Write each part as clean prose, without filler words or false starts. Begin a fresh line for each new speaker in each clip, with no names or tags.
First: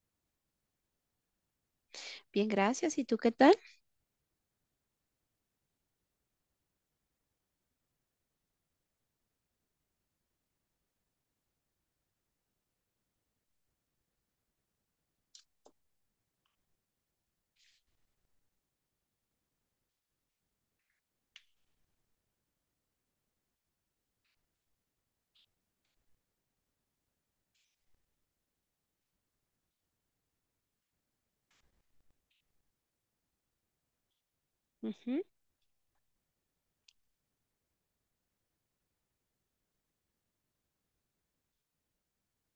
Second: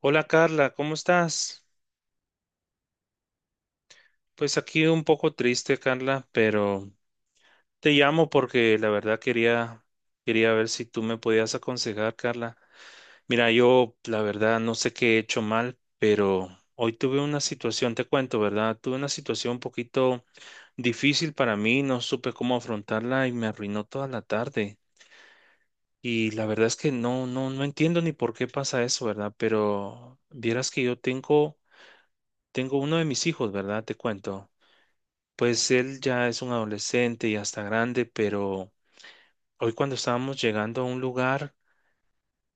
Hola Carla, ¿cómo estás?
Bien, gracias. ¿Y tú qué tal?
Pues aquí un poco triste, Carla, pero te llamo porque la verdad quería ver si tú me podías aconsejar, Carla. Mira, yo la verdad no sé qué he hecho mal, pero hoy tuve una situación, te cuento, ¿verdad? Tuve una situación un poquito difícil para mí, no supe cómo afrontarla y me arruinó toda la tarde. Y la verdad es que no entiendo ni por qué pasa eso, ¿verdad? Pero vieras que yo tengo, tengo uno de mis hijos, ¿verdad? Te cuento.
Ujú,
Pues él ya es un adolescente y hasta grande, pero hoy cuando estábamos llegando a un lugar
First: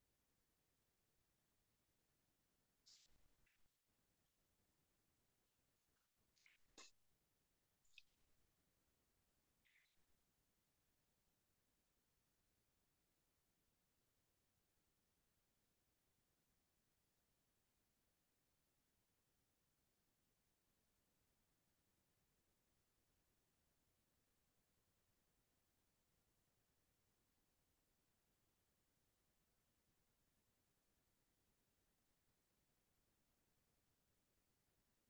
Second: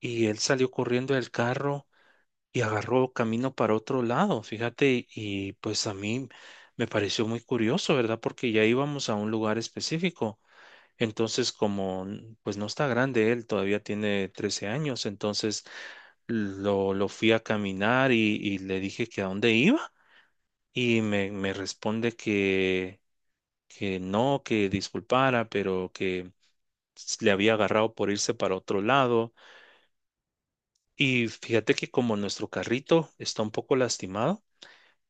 y él salió corriendo del carro y agarró camino para otro lado, fíjate, y pues a mí me pareció muy curioso, ¿verdad? Porque ya íbamos a un lugar específico. Entonces, como pues no está grande él, todavía tiene 13 años, entonces lo fui a caminar y le dije que a dónde iba y me responde que no, que disculpara, pero que le había agarrado por irse para otro lado. Y fíjate que como nuestro carrito está un poco lastimado,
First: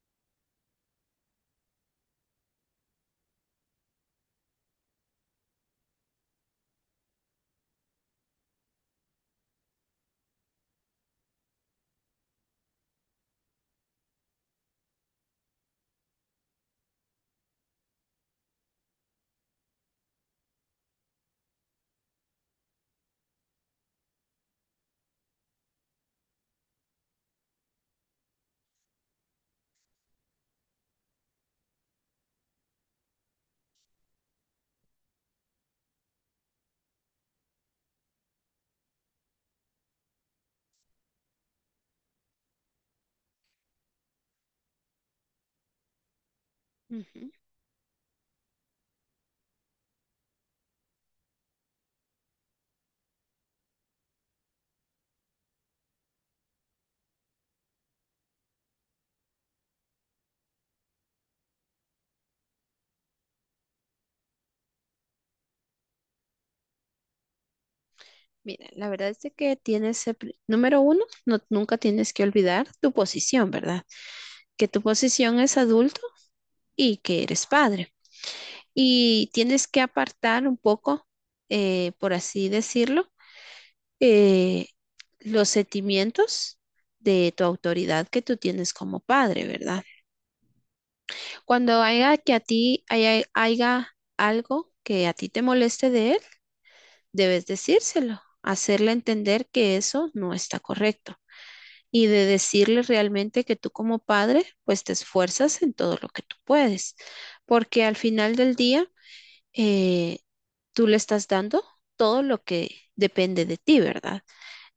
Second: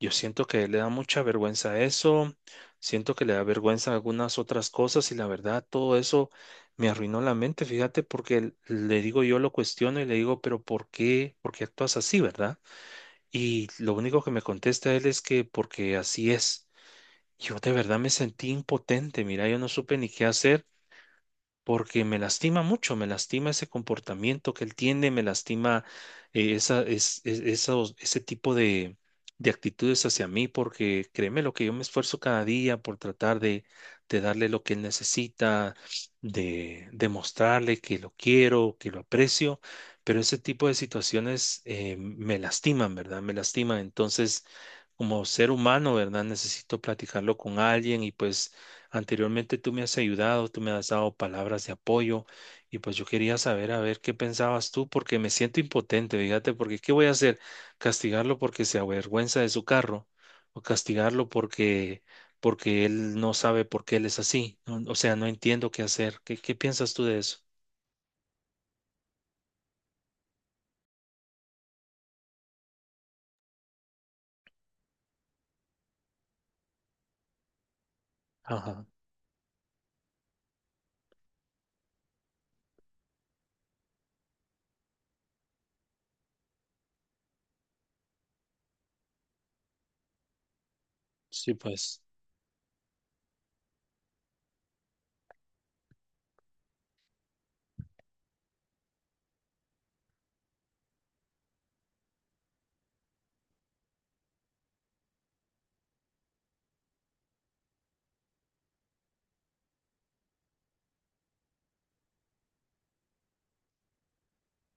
yo siento que le da mucha vergüenza eso, siento que le da vergüenza algunas otras cosas y la verdad todo eso me arruinó la mente, fíjate, porque le digo yo lo cuestiono y le digo, pero ¿por qué? ¿Por qué actúas así, verdad? Y lo único que me contesta él es que porque así es. Yo de verdad me sentí impotente, mira, yo no supe ni qué hacer. Porque me lastima mucho, me lastima ese comportamiento que él tiene, me lastima esa, es- esos- ese tipo de actitudes hacia mí, porque créeme lo que yo me esfuerzo cada día por tratar de darle lo que él necesita, de demostrarle que lo quiero, que lo aprecio, pero ese tipo de situaciones me lastiman, ¿verdad? Me lastiman. Entonces... Como ser humano, ¿verdad? Necesito
ujú.
platicarlo con alguien y pues anteriormente tú me has ayudado, tú me has dado palabras de apoyo y pues yo quería saber a ver qué pensabas tú porque me siento impotente, fíjate, porque ¿qué voy a hacer? ¿Castigarlo porque se avergüenza de su carro o castigarlo porque él no sabe por qué él es así? No, o sea, no entiendo qué hacer. ¿Qué, qué piensas tú de eso?
Mira, la verdad es de que tienes, número uno, no, nunca tienes que olvidar tu posición, ¿verdad? Que tu posición es adulto y que eres padre.
Ajá.
Y tienes que apartar un poco, por así decirlo, eh, los sentimientos de tu autoridad que tú tienes como padre, ¿verdad?
Sí,
Cuando
pues.
haya algo que a ti te moleste de él, debes decírselo, hacerle entender que eso no está correcto y de decirle realmente que tú como padre, pues te esfuerzas en todo lo que tú puedes, porque al final del día, eh, tú le estás dando todo lo que depende de ti, ¿verdad?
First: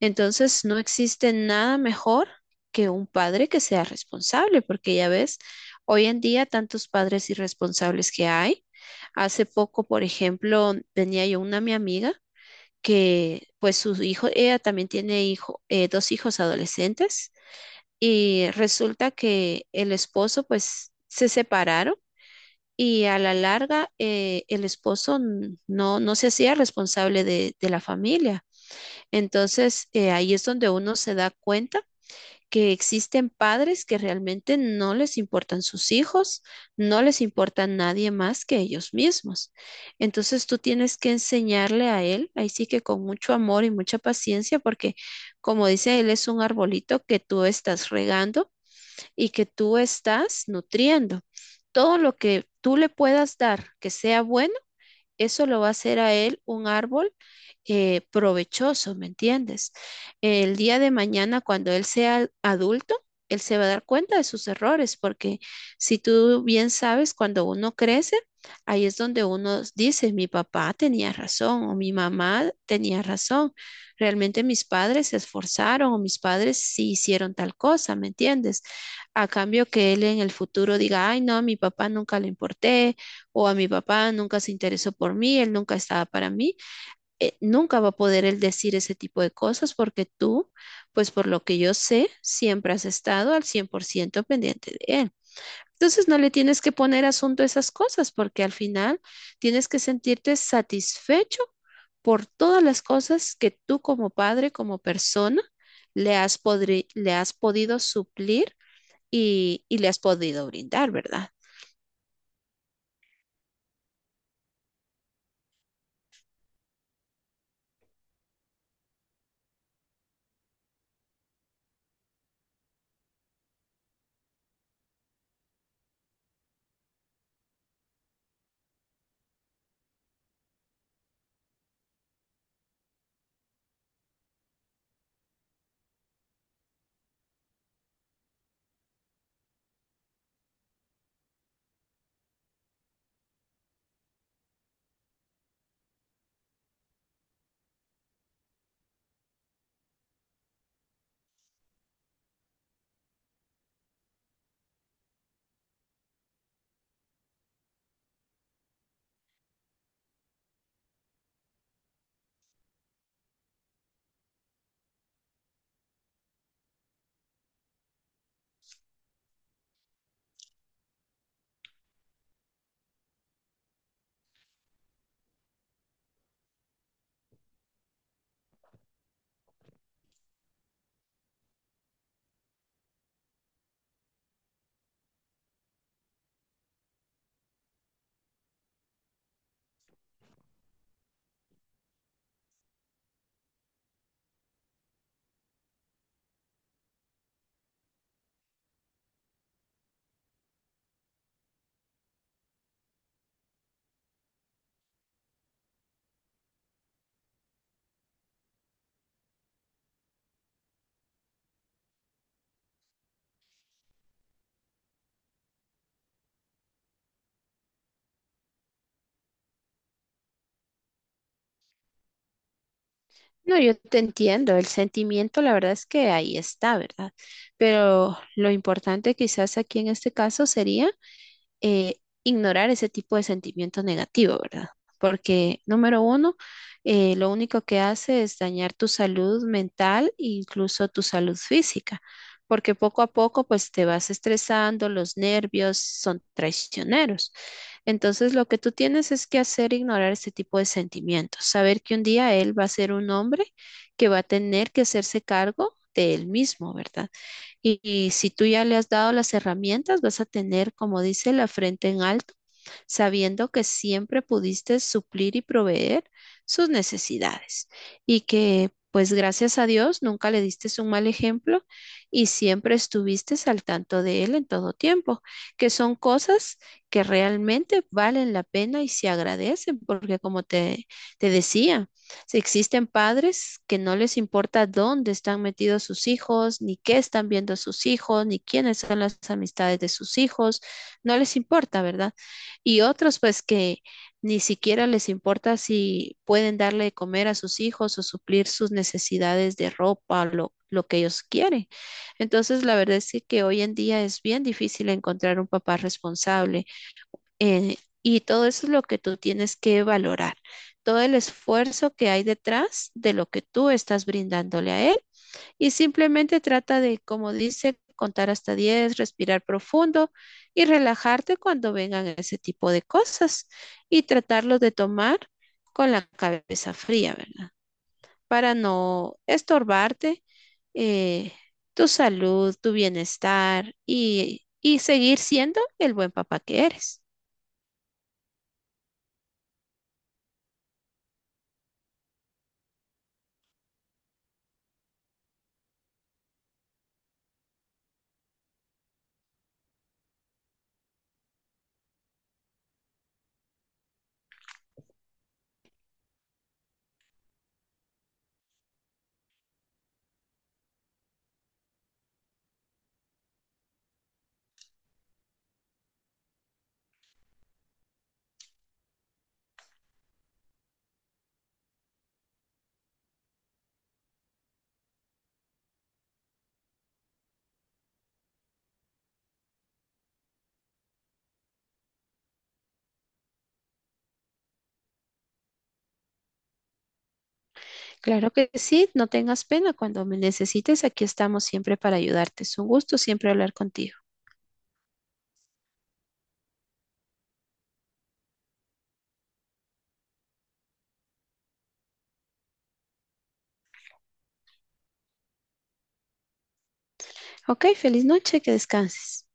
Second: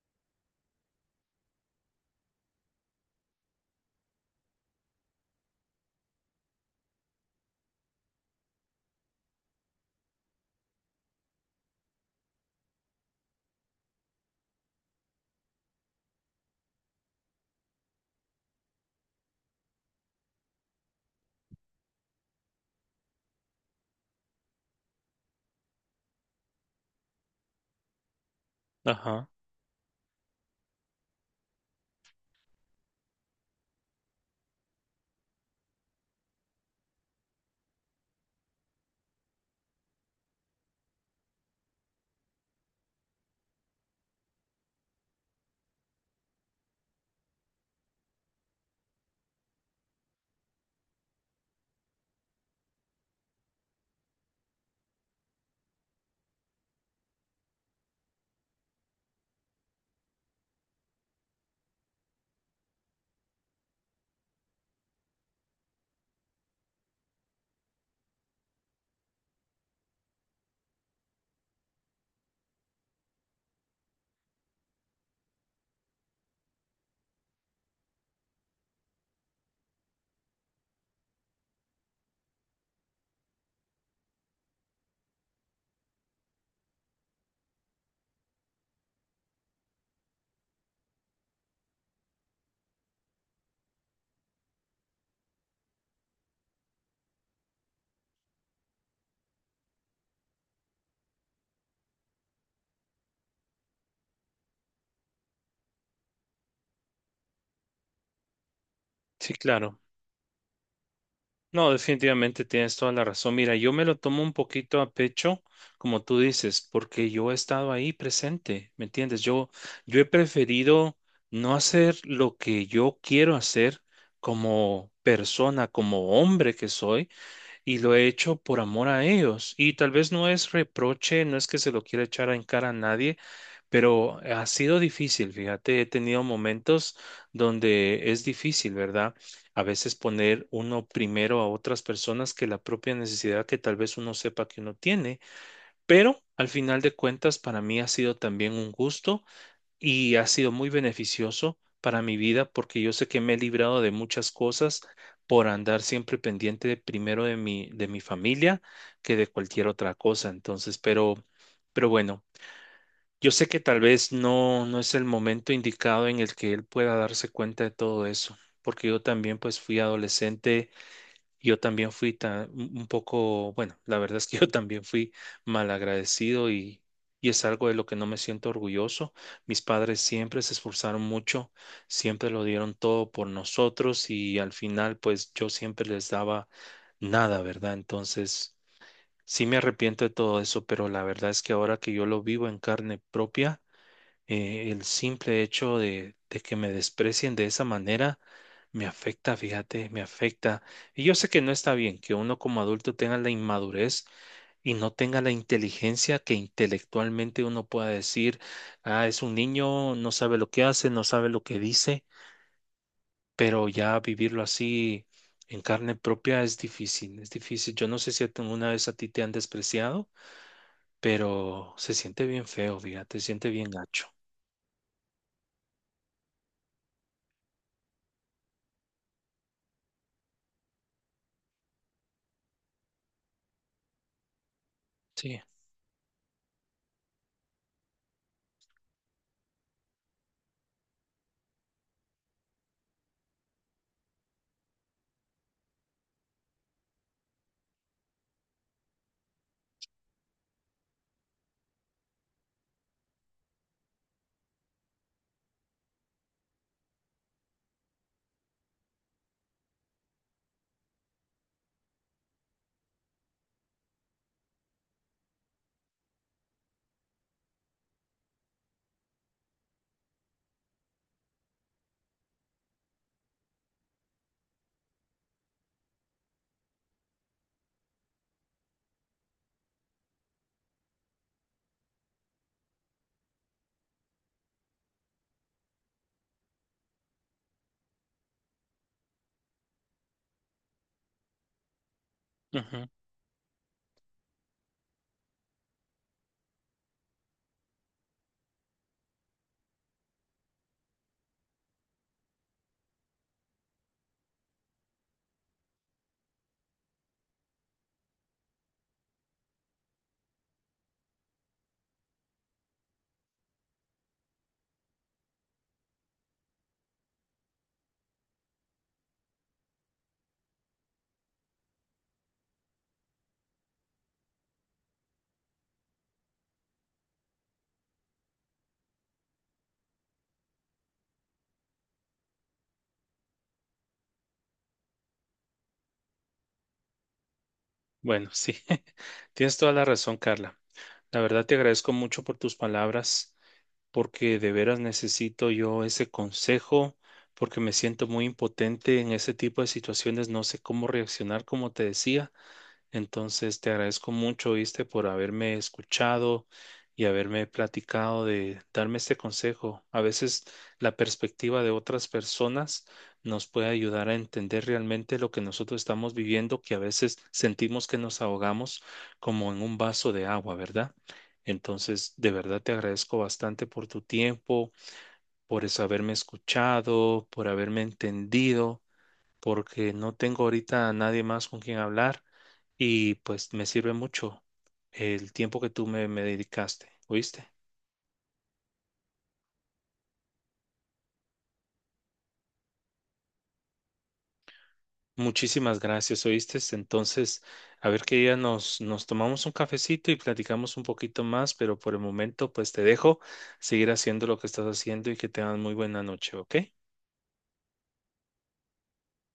Entonces, no existe nada mejor que un padre que sea responsable, porque ya ves, hoy en día tantos padres irresponsables que hay. Hace poco, por ejemplo, tenía yo una mi amiga que pues su hijo, ella también tiene hijo, dos hijos adolescentes y resulta que el esposo pues se separaron y a la larga el esposo no, no se hacía responsable de la familia.
Ajá.
Entonces ahí es donde uno se da cuenta que existen padres que realmente no les importan sus hijos, no les importa nadie más que ellos mismos. Entonces tú tienes que enseñarle a él, ahí sí que con mucho amor y mucha paciencia, porque como dice él, es un arbolito que tú estás regando y que tú estás nutriendo. Todo lo que tú le puedas dar que sea bueno, eso lo va a hacer a él un árbol provechoso, ¿me entiendes? El día de mañana, cuando él sea adulto, él se va a dar cuenta de sus errores, porque si tú bien sabes, cuando uno crece, ahí es donde uno dice, mi papá tenía razón o mi mamá tenía razón, realmente mis padres se esforzaron o mis padres sí hicieron tal cosa, ¿me entiendes? A cambio que él en el futuro diga, ay, no, a mi papá nunca le importé, o a mi papá nunca se interesó por mí, él nunca estaba para mí, nunca va a poder él decir ese tipo de cosas porque tú, pues por lo que yo sé, siempre has estado al 100% pendiente de él. Entonces no le tienes que poner asunto a esas cosas porque al final tienes que sentirte satisfecho por todas las cosas que tú como padre, como persona, le has, le has podido suplir
Sí,
y
claro.
le has podido brindar, ¿verdad?
No, definitivamente tienes toda la razón. Mira, yo me lo tomo un poquito a pecho, como tú dices, porque yo he estado ahí presente, ¿me entiendes? Yo he preferido no hacer lo que yo quiero hacer como persona, como hombre que soy y lo he hecho por amor a ellos. Y tal vez no es reproche, no es que se lo quiera echar en cara a nadie, pero ha sido difícil, fíjate, he tenido momentos donde es difícil, ¿verdad? A veces poner uno primero a otras personas que la propia necesidad que tal vez uno sepa que uno tiene, pero al final de cuentas para mí ha sido también un gusto y ha sido muy beneficioso para mi vida porque yo sé que me he librado de muchas cosas por andar siempre pendiente primero de de mi familia que de cualquier otra cosa. Entonces, pero bueno, yo sé que tal vez no es el momento indicado en el que él pueda darse cuenta de todo eso, porque yo también pues fui adolescente, yo también fui un poco, bueno, la verdad es que yo también fui malagradecido y es algo de lo que no me siento orgulloso. Mis padres siempre se esforzaron mucho, siempre lo dieron todo por nosotros y al final pues yo siempre les daba nada, ¿verdad? Entonces sí me arrepiento de todo eso, pero la verdad es que ahora que yo lo vivo en carne propia, el simple hecho de que me desprecien de esa manera me afecta, fíjate, me afecta. Y yo sé que no está bien que uno como adulto tenga la inmadurez y no tenga la inteligencia que intelectualmente uno pueda decir, ah, es un niño, no sabe lo que hace, no sabe lo que dice, pero ya vivirlo así en carne propia es difícil, es difícil. Yo no sé si alguna vez a ti te han despreciado, pero se siente bien feo, fíjate, se siente
No,
bien
yo te
gacho.
entiendo, el sentimiento la verdad es que ahí está, ¿verdad? Pero lo importante quizás aquí en este caso sería eh, ignorar ese tipo de sentimiento negativo, ¿verdad?
Sí.
Porque, número uno, lo único que hace es dañar tu salud mental e incluso tu salud física, porque poco a poco, pues te vas estresando, los nervios son traicioneros. Entonces, lo que tú tienes es que hacer ignorar ese tipo de sentimientos, saber que un día él va a ser un hombre que va a tener que hacerse cargo de él mismo, ¿verdad? Y si tú ya le has dado las herramientas, vas a tener, como dice, la frente en alto, sabiendo que siempre pudiste suplir y proveer sus necesidades y que, pues gracias a Dios, nunca le diste un mal ejemplo y siempre estuviste al tanto de él en todo tiempo, que son cosas que realmente valen la pena y se agradecen, porque te decía, si existen padres que no les importa dónde están metidos sus hijos, ni qué están viendo sus hijos, ni quiénes son las amistades de sus hijos, no les importa, ¿verdad? Y otros pues que ni siquiera les importa si pueden darle de comer a sus hijos o suplir sus necesidades de ropa, lo que ellos quieren. Entonces, la verdad es que hoy en día es bien difícil encontrar un papá responsable, eh, y todo eso es lo que tú tienes que valorar, todo el esfuerzo que hay detrás de lo que tú estás brindándole a él y simplemente trata de, como dice, contar hasta 10, respirar profundo y relajarte cuando vengan ese tipo de cosas y tratarlos de tomar con la cabeza fría, ¿verdad? Para no estorbarte eh, tu salud, tu bienestar y seguir siendo el buen papá que eres.
Bueno, sí, tienes toda la razón, Carla. La verdad te agradezco mucho por tus palabras, porque de veras necesito yo ese consejo, porque me siento muy impotente en ese tipo de situaciones, no sé cómo reaccionar, como te decía. Entonces, te agradezco mucho, viste, por haberme escuchado y haberme platicado de darme este consejo. A veces la perspectiva de otras personas nos puede ayudar a entender realmente lo que nosotros estamos viviendo, que a veces sentimos que nos ahogamos como en un vaso de agua, ¿verdad? Entonces, de verdad te agradezco bastante por tu tiempo, por eso haberme escuchado, por haberme entendido porque no tengo ahorita a nadie más con quien hablar y pues me sirve mucho el tiempo que tú me dedicaste, ¿oíste?
Claro que sí, no tengas pena. Cuando me necesites, aquí estamos siempre para ayudarte. Es un gusto siempre hablar contigo.
Muchísimas gracias, ¿oíste? Entonces, a ver qué día nos tomamos un cafecito y platicamos un poquito más, pero por el momento pues te dejo seguir haciendo lo que estás haciendo y que tengas muy buena noche, ¿ok?
Ok, feliz noche, que descanses.